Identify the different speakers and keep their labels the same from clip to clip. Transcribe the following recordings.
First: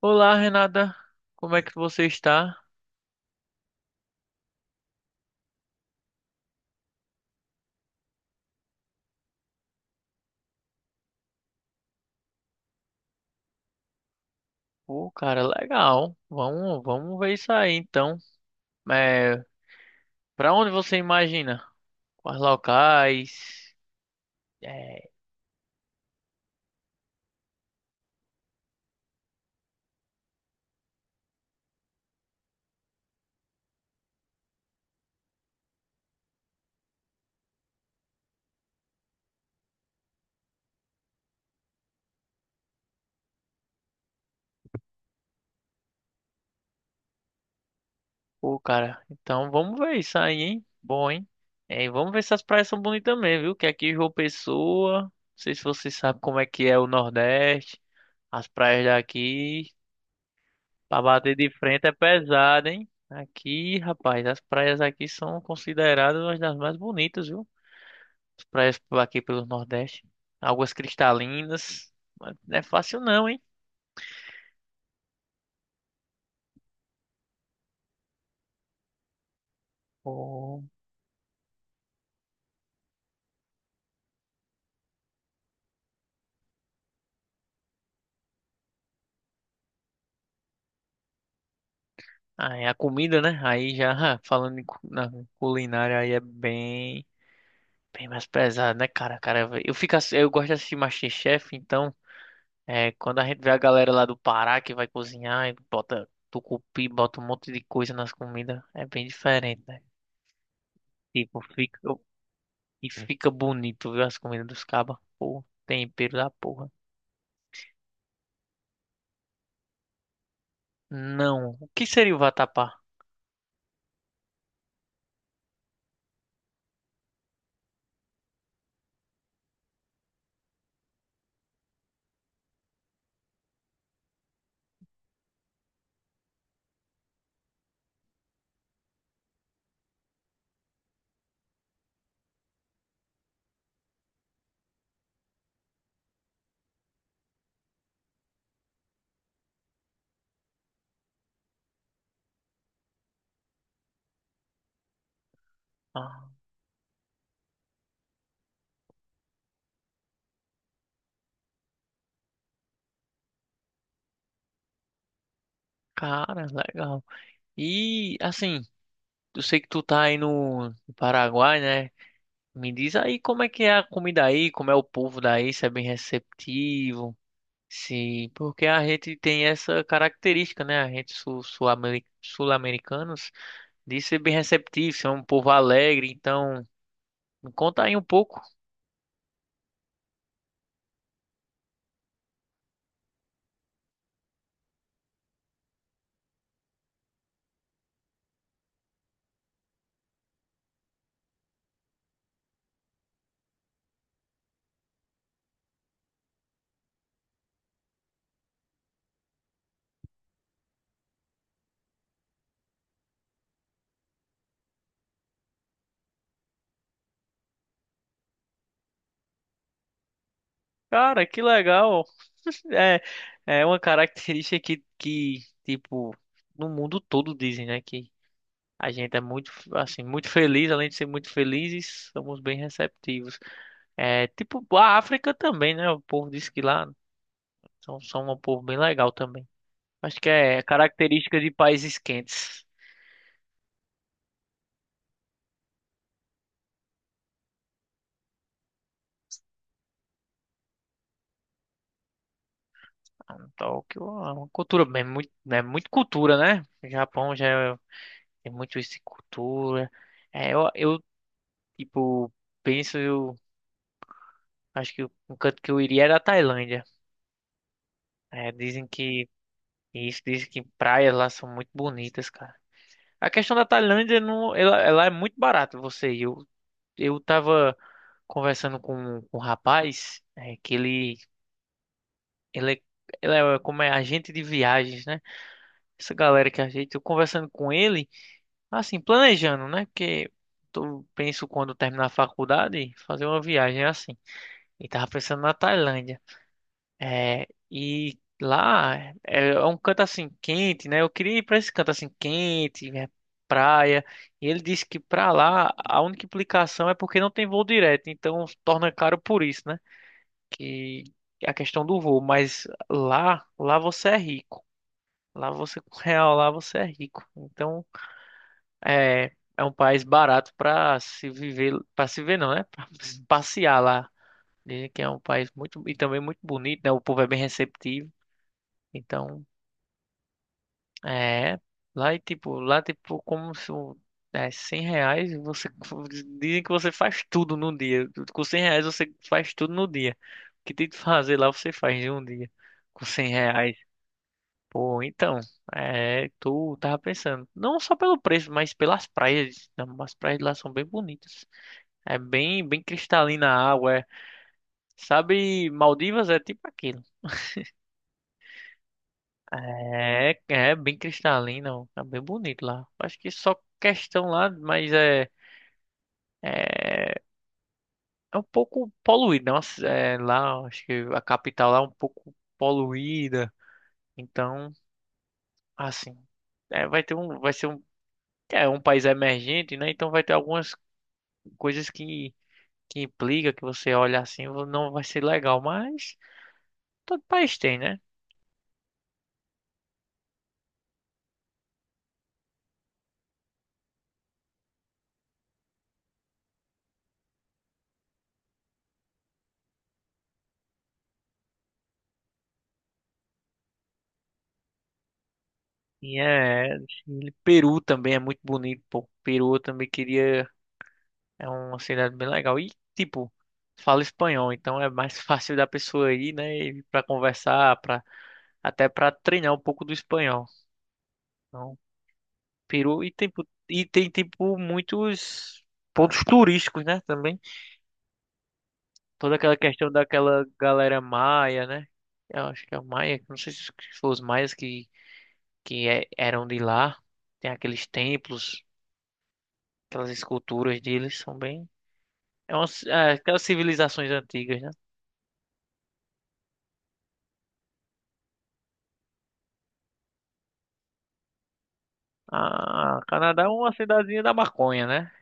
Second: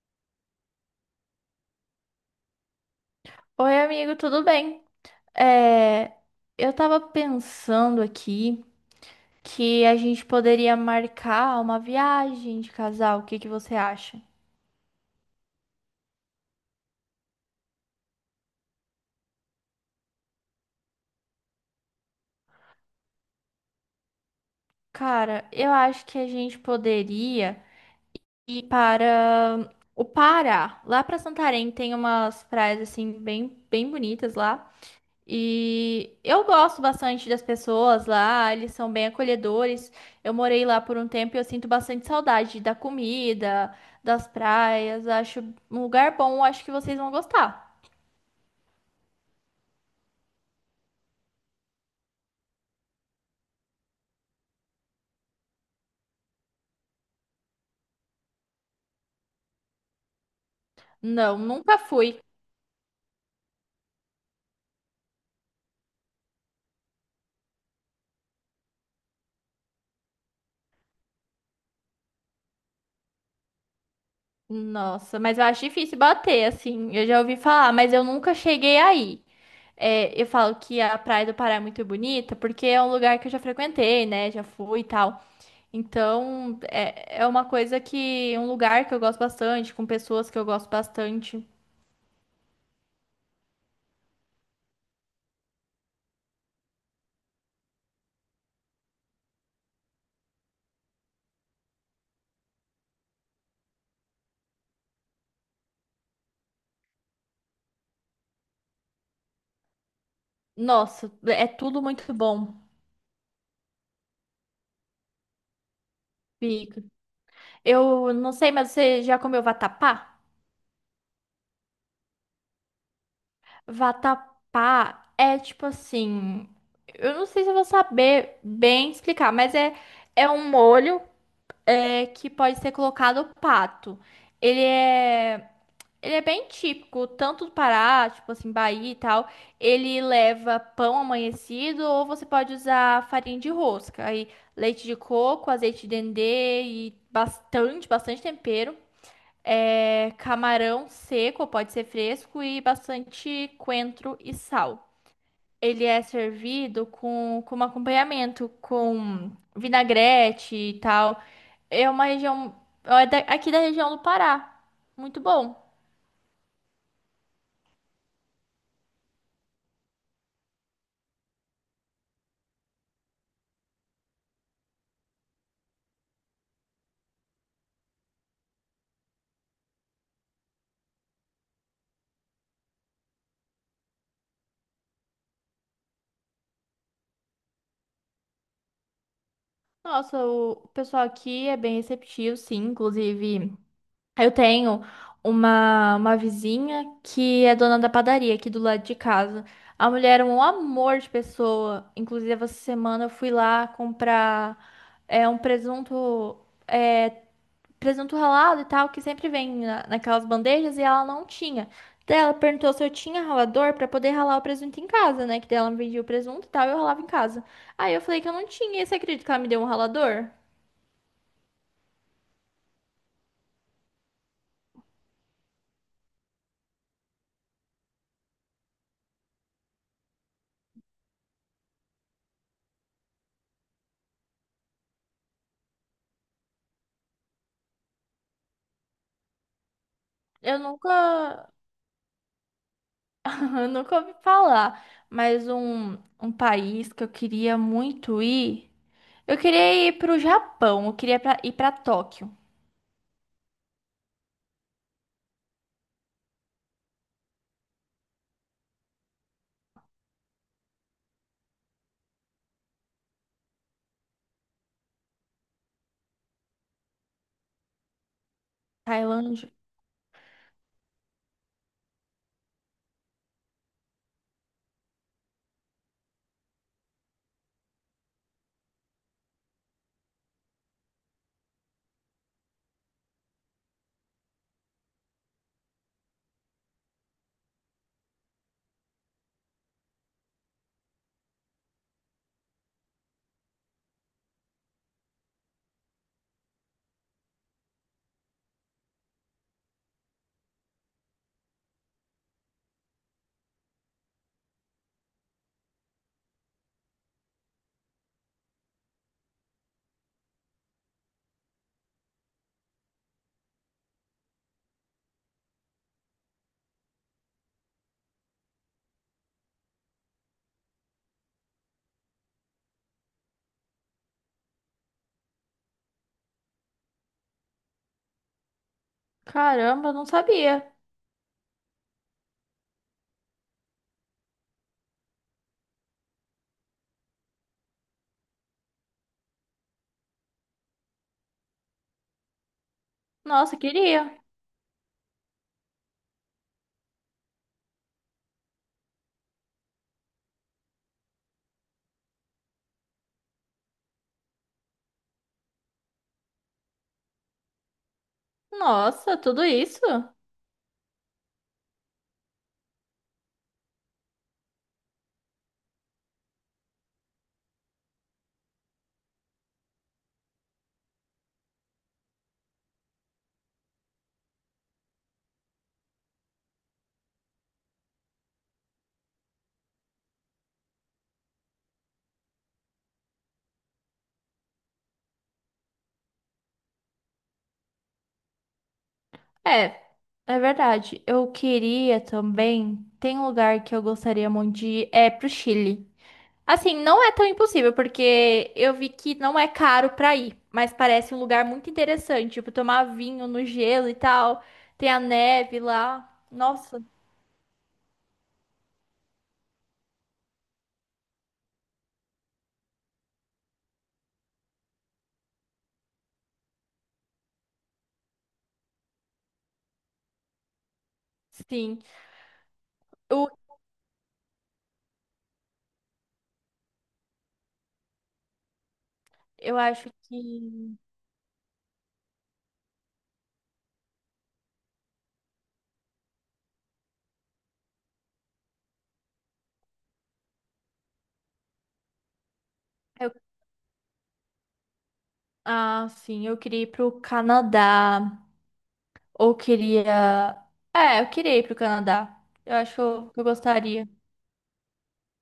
Speaker 1: Olá, Renata. Como é que você está?
Speaker 2: Oi, amigo, tudo bem? É, eu tava pensando aqui que a gente poderia marcar uma viagem de casal. O que que você acha?
Speaker 1: Pô, cara, legal. Vamos ver isso aí, então. É, Para onde você imagina? Quais locais? É,
Speaker 2: Cara, eu acho que a gente poderia ir para o Pará. Lá para Santarém tem umas praias assim bem bonitas lá. E eu gosto bastante das pessoas lá, eles são bem acolhedores. Eu morei lá por um tempo e eu sinto bastante saudade da comida, das praias. Acho um lugar bom, acho que vocês vão gostar.
Speaker 1: pô, cara. Então, vamos ver isso aí, hein? Bom, hein? E vamos ver se as praias são bonitas também, viu? Que aqui em João Pessoa, não sei se você sabe como é que é o Nordeste. As praias daqui, pra bater
Speaker 2: Não,
Speaker 1: de
Speaker 2: nunca
Speaker 1: frente é
Speaker 2: fui.
Speaker 1: pesado, hein? Aqui, rapaz, as praias aqui são consideradas uma das mais bonitas, viu? As praias por aqui pelo Nordeste. Águas cristalinas. Mas não é fácil não, hein?
Speaker 2: Nossa, mas eu acho difícil bater, assim. Eu já ouvi falar, mas eu nunca cheguei aí. É, eu falo
Speaker 1: Pô.
Speaker 2: que a Praia do Pará é muito bonita porque é um lugar que eu já frequentei, né? Já fui e tal. Então, é uma coisa que, um lugar que eu gosto bastante, com pessoas que eu gosto bastante.
Speaker 1: Ah, é a comida, né? Aí já falando na culinária aí é bem, bem mais pesado, né, cara? Cara, eu gosto de assistir MasterChef, então é quando a gente vê a galera lá do Pará que vai cozinhar e bota tucupi, bota um monte de coisa nas comidas, é bem diferente, né?
Speaker 2: Nossa,
Speaker 1: Tipo,
Speaker 2: é
Speaker 1: fica
Speaker 2: tudo muito bom.
Speaker 1: e fica bonito, viu? As comidas dos cabas. Pô, tempero da porra.
Speaker 2: Fica. Eu não sei, mas você já comeu vatapá?
Speaker 1: Não. O que seria o vatapá?
Speaker 2: Vatapá é tipo assim, eu não sei se eu vou saber bem explicar, mas é um molho é, que pode ser colocado pato. Ele é Ele é bem típico, tanto do Pará, tipo assim, Bahia e tal. Ele leva pão amanhecido ou você pode usar farinha de rosca. Aí leite de coco, azeite de dendê e bastante tempero. É, camarão seco, pode ser fresco e bastante coentro e sal. Ele é
Speaker 1: Ah,
Speaker 2: servido com, como acompanhamento, com vinagrete e tal. É uma região, aqui da região do Pará. Muito bom.
Speaker 1: cara, legal. E assim, eu sei que tu tá aí no Paraguai, né? Me diz aí como é que é a comida aí, como é o povo daí, se é bem receptivo, se porque a gente tem essa característica, né? A gente sul-americanos de ser bem receptivo, ser um povo alegre. Então, me conta aí um pouco.
Speaker 2: Nossa, o pessoal aqui é bem receptivo, sim. Inclusive, eu tenho uma vizinha que é dona da padaria aqui do lado de casa. A mulher é um amor de pessoa. Inclusive, essa semana eu fui lá comprar um presunto, é, presunto ralado e tal, que sempre vem naquelas bandejas e ela não tinha. Daí ela perguntou se eu tinha ralador pra poder ralar o presunto em casa, né? Que daí ela me vendia o presunto e tal, e eu ralava em casa. Aí eu falei que eu não tinha, e você acredita que ela me deu um ralador?
Speaker 1: Cara, que legal. É, é uma característica que, tipo, no mundo todo dizem, né? Que a gente é muito, assim, muito feliz, além de ser muito felizes, somos bem receptivos. Tipo, a África também, né? O povo diz que lá são um povo bem legal também. Acho que
Speaker 2: Eu
Speaker 1: é característica de
Speaker 2: nunca,
Speaker 1: países quentes.
Speaker 2: eu nunca ouvi falar, mas um país que eu queria muito ir. Eu queria ir pro Japão, eu queria ir pra Tóquio,
Speaker 1: Ah, Tóquio é uma cultura, é muito cultura, né? O Japão já é- tem muito isso de cultura. É, eu, eu, tipo, penso, eu acho que um canto que eu iria era a Tailândia. Dizem que,
Speaker 2: Tailândia.
Speaker 1: isso, dizem que praias lá são muito bonitas, cara. A questão da Tailândia não, ela é muito barata você ir. Eu tava conversando com um rapaz que ele é como é agente de viagens, né? Essa galera que a gente, eu conversando com ele, assim, planejando, né? Porque eu penso quando terminar a faculdade fazer uma viagem é assim. E tava pensando na Tailândia. E lá é um canto assim quente, né? Eu queria ir para esse canto assim quente, né? Praia. E ele disse que para lá a única implicação é porque não tem voo direto, então torna caro por isso, né? Que é a questão do voo, mas lá você é rico. Lá você com real, lá você é rico. Então, é um país barato para se viver, para se ver não, né? Para passear lá. Dizem que é um país muito e também muito bonito, né? O povo é bem receptivo. Então,
Speaker 2: Caramba, eu não sabia.
Speaker 1: É, lá, tipo, como se R$ 100, você dizem que você faz tudo no dia. Com R$ 100 você faz tudo no dia. O que tem que fazer lá você faz em um dia. Com 100
Speaker 2: Nossa,
Speaker 1: reais.
Speaker 2: queria.
Speaker 1: Pô, então, tu tava pensando, não só pelo preço, mas pelas praias. As praias lá são bem bonitas. É bem, bem cristalina a água. Sabe, Maldivas é tipo aquilo.
Speaker 2: Nossa, tudo isso?
Speaker 1: É bem cristalina, ó, tá bem bonito lá. Acho que só questão lá, mas é É, é um pouco poluída, nossa, é, lá, acho que a capital lá é um pouco poluída. Então, assim, vai ter um, vai ser um, é um país emergente, né? Então vai ter algumas coisas que implica que você olha assim, não vai ser legal, mas todo país tem, né?
Speaker 2: É, é verdade. Eu queria também. Tem um lugar que eu gostaria muito de ir, é pro Chile. Assim, não é tão impossível, porque eu vi que não é caro pra ir, mas parece um lugar muito interessante, tipo, tomar vinho no gelo e tal. Tem a neve lá. Nossa,
Speaker 1: Chile. Peru também é muito bonito, pô. Peru eu também queria, é uma cidade bem legal. E tipo, fala espanhol, então é mais fácil da pessoa ir, né? Para conversar, até para treinar um pouco do espanhol. Então,
Speaker 2: sim.
Speaker 1: Peru e
Speaker 2: Eu,
Speaker 1: tem tipo muitos pontos turísticos, né, também. Toda aquela
Speaker 2: eu
Speaker 1: questão
Speaker 2: acho
Speaker 1: daquela
Speaker 2: que.
Speaker 1: galera maia, né? Eu acho que é maia, não sei se foram os maias eram de lá. Tem aqueles templos, aquelas esculturas deles são bem
Speaker 2: eu-
Speaker 1: aquelas civilizações antigas, né?
Speaker 2: ah, sim, eu queria ir pro Canadá. Ou queria. É, eu queria ir pro Canadá. Eu acho
Speaker 1: Ah,
Speaker 2: que eu
Speaker 1: Canadá é uma
Speaker 2: gostaria.
Speaker 1: cidadezinha da maconha, né?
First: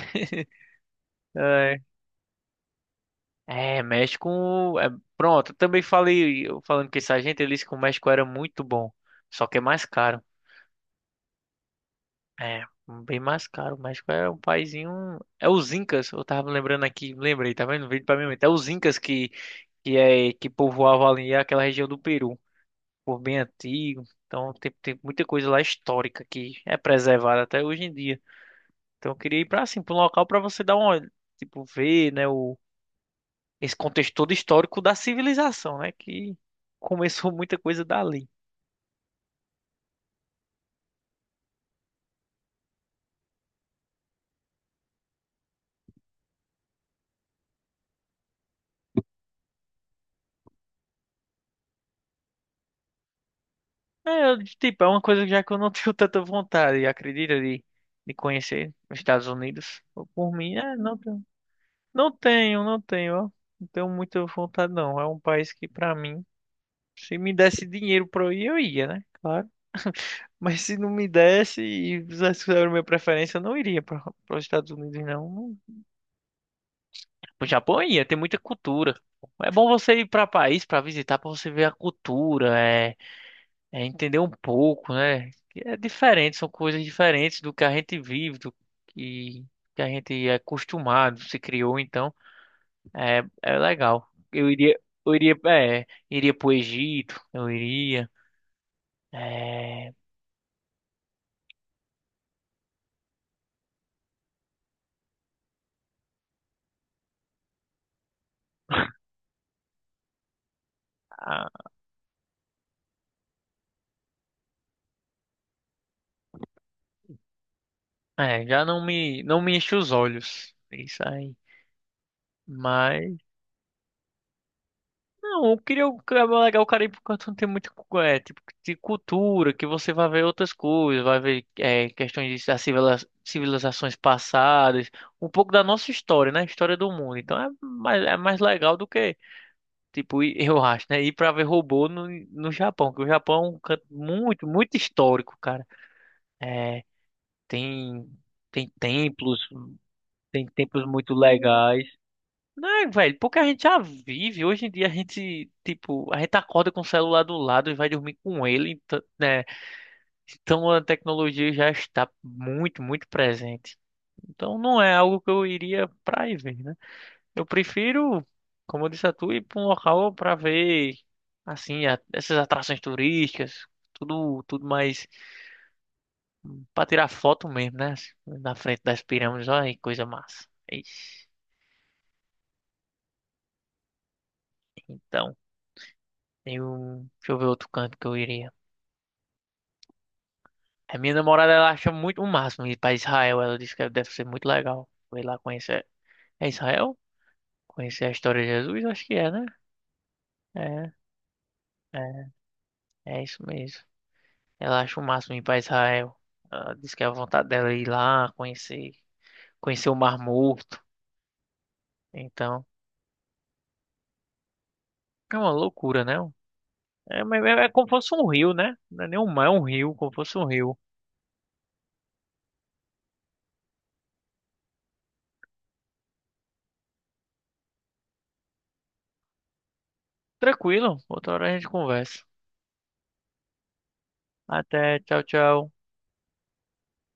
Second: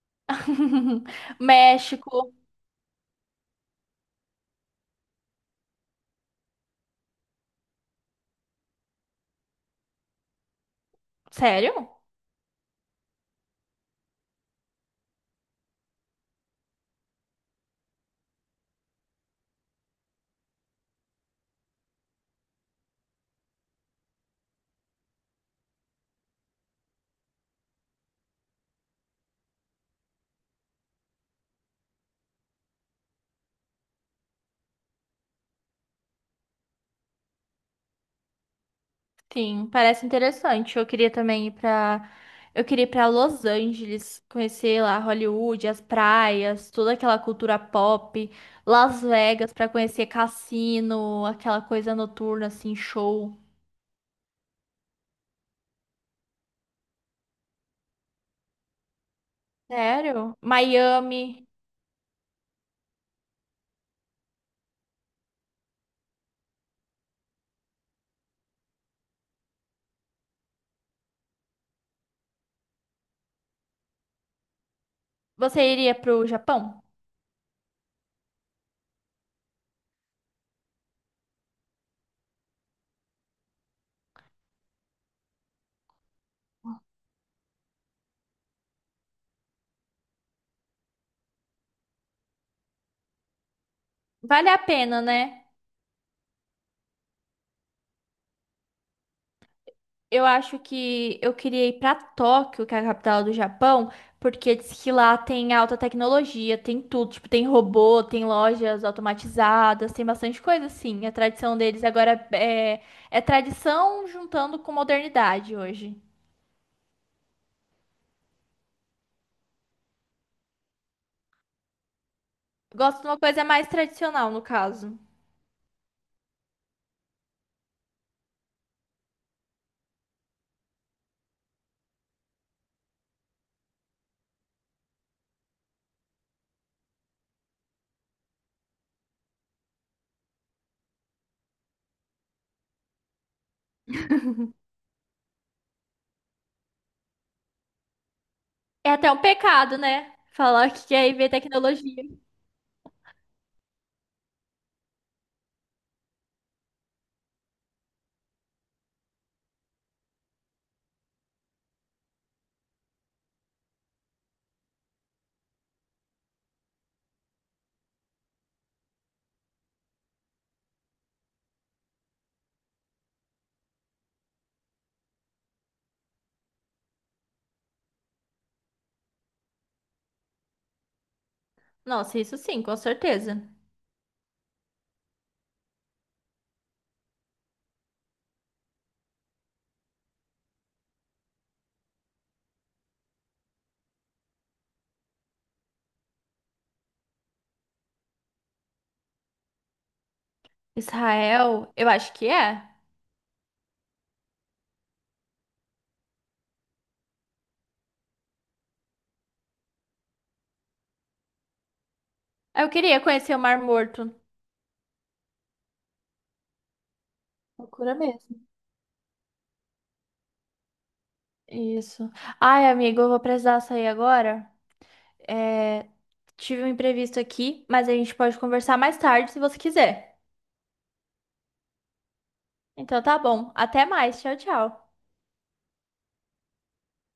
Speaker 2: México.
Speaker 1: México. É, Pronto, eu também falei, eu falando com esse agente, ele disse que o México era muito bom, só que é mais caro.
Speaker 2: Sério?
Speaker 1: É, Bem mais caro. O México é um paizinho. É os Incas, eu tava lembrando aqui, lembrei, tá vendo? Veio pra mim, é os Incas que povoavam ali aquela região do Peru, por bem antigo. Então tem, tem muita coisa lá histórica que é preservada até hoje em dia. Então eu queria ir pra assim, pra um local pra você dar uma tipo, ver, né? Esse contexto todo histórico da civilização, né? Que começou muita coisa dali.
Speaker 2: Sim, parece interessante. Eu queria também ir pra. Eu queria ir pra Los Angeles, conhecer lá Hollywood, as praias, toda aquela cultura pop, Las Vegas pra conhecer cassino, aquela coisa noturna assim, show.
Speaker 1: Tipo, é uma coisa já que eu não tenho tanta vontade, acredita, de conhecer os Estados Unidos. Por
Speaker 2: Sério?
Speaker 1: mim, não tenho,
Speaker 2: Miami.
Speaker 1: não tenho, não tenho, ó. Não tenho muita vontade, não. É um país que, pra mim, se me desse dinheiro pra eu ir, eu ia, né? Claro. Mas se não me desse e fizesse era a minha preferência, eu não iria para os Estados Unidos, não.
Speaker 2: Você iria pro Japão?
Speaker 1: O Japão ia ter muita cultura. É bom você ir para país para visitar, para você ver a cultura, é entender um pouco, né? Que é diferente, são coisas diferentes do que a gente vive, do que, que a gente é acostumado, se criou, então é legal. Eu
Speaker 2: Vale a
Speaker 1: iria,
Speaker 2: pena,
Speaker 1: eu iria,
Speaker 2: né?
Speaker 1: é, iria pro Egito, eu iria. É,
Speaker 2: Eu acho que eu queria ir pra Tóquio, que é a capital do Japão, porque diz que lá tem alta tecnologia, tem tudo, tipo, tem robô, tem lojas automatizadas, tem bastante coisa assim. A
Speaker 1: a-
Speaker 2: tradição deles agora é tradição juntando com modernidade hoje.
Speaker 1: já não me, enche os olhos, isso aí.
Speaker 2: Gosto de uma
Speaker 1: Mas
Speaker 2: coisa mais tradicional, no caso.
Speaker 1: não, eu queria o que é legal o Caribe porque não tem muito tipo de cultura, que você vai ver outras coisas, vai ver questões das civilizações passadas, um pouco da nossa história, né? História do mundo. Então é mais legal do que, tipo, eu acho, né? Ir pra ver robô no Japão, que o Japão é um canto muito, muito histórico, cara. É, tem, tem
Speaker 2: É até um
Speaker 1: templos,
Speaker 2: pecado, né?
Speaker 1: tem
Speaker 2: Falar
Speaker 1: templos
Speaker 2: que quer
Speaker 1: muito
Speaker 2: ir ver
Speaker 1: legais.
Speaker 2: tecnologia.
Speaker 1: Não, velho, pouca gente já vive. Hoje em dia a gente, tipo, a gente acorda com o celular do lado e vai dormir com ele, então, né? Então a tecnologia já está muito, muito presente. Então não é algo que eu iria pra ir ver, né? Eu prefiro, como eu disse a tu, ir pra um local pra ver, assim, essas atrações turísticas, tudo, tudo mais pra tirar foto mesmo, né? Na frente das pirâmides, olha que coisa massa. Ixi.
Speaker 2: Nossa, isso sim, com certeza.
Speaker 1: Então, eu, deixa eu ver outro canto que eu iria. A minha namorada, ela acha muito o máximo ir pra Israel. Ela disse que deve ser muito legal ir lá conhecer. É Israel? Conhecer a história de Jesus? Acho que é, né? É,
Speaker 2: Israel, eu acho que
Speaker 1: é,
Speaker 2: é.
Speaker 1: é isso mesmo. Ela acha o máximo ir pra Israel. Ela diz que é a vontade dela é ir lá, conhecer, conhecer o Mar Morto. Então,
Speaker 2: Eu queria conhecer o Mar Morto.
Speaker 1: é uma loucura, né? É, mas é como
Speaker 2: Loucura
Speaker 1: fosse um
Speaker 2: mesmo.
Speaker 1: rio, né? Não é nem um mar, é um rio, como fosse um rio.
Speaker 2: Isso. Ai, amigo, eu vou precisar sair agora. É, tive um imprevisto aqui, mas a gente pode conversar mais tarde se você quiser.
Speaker 1: Tranquilo, outra hora a gente conversa.
Speaker 2: Então tá bom. Até mais. Tchau, tchau.
Speaker 1: Até, tchau, tchau.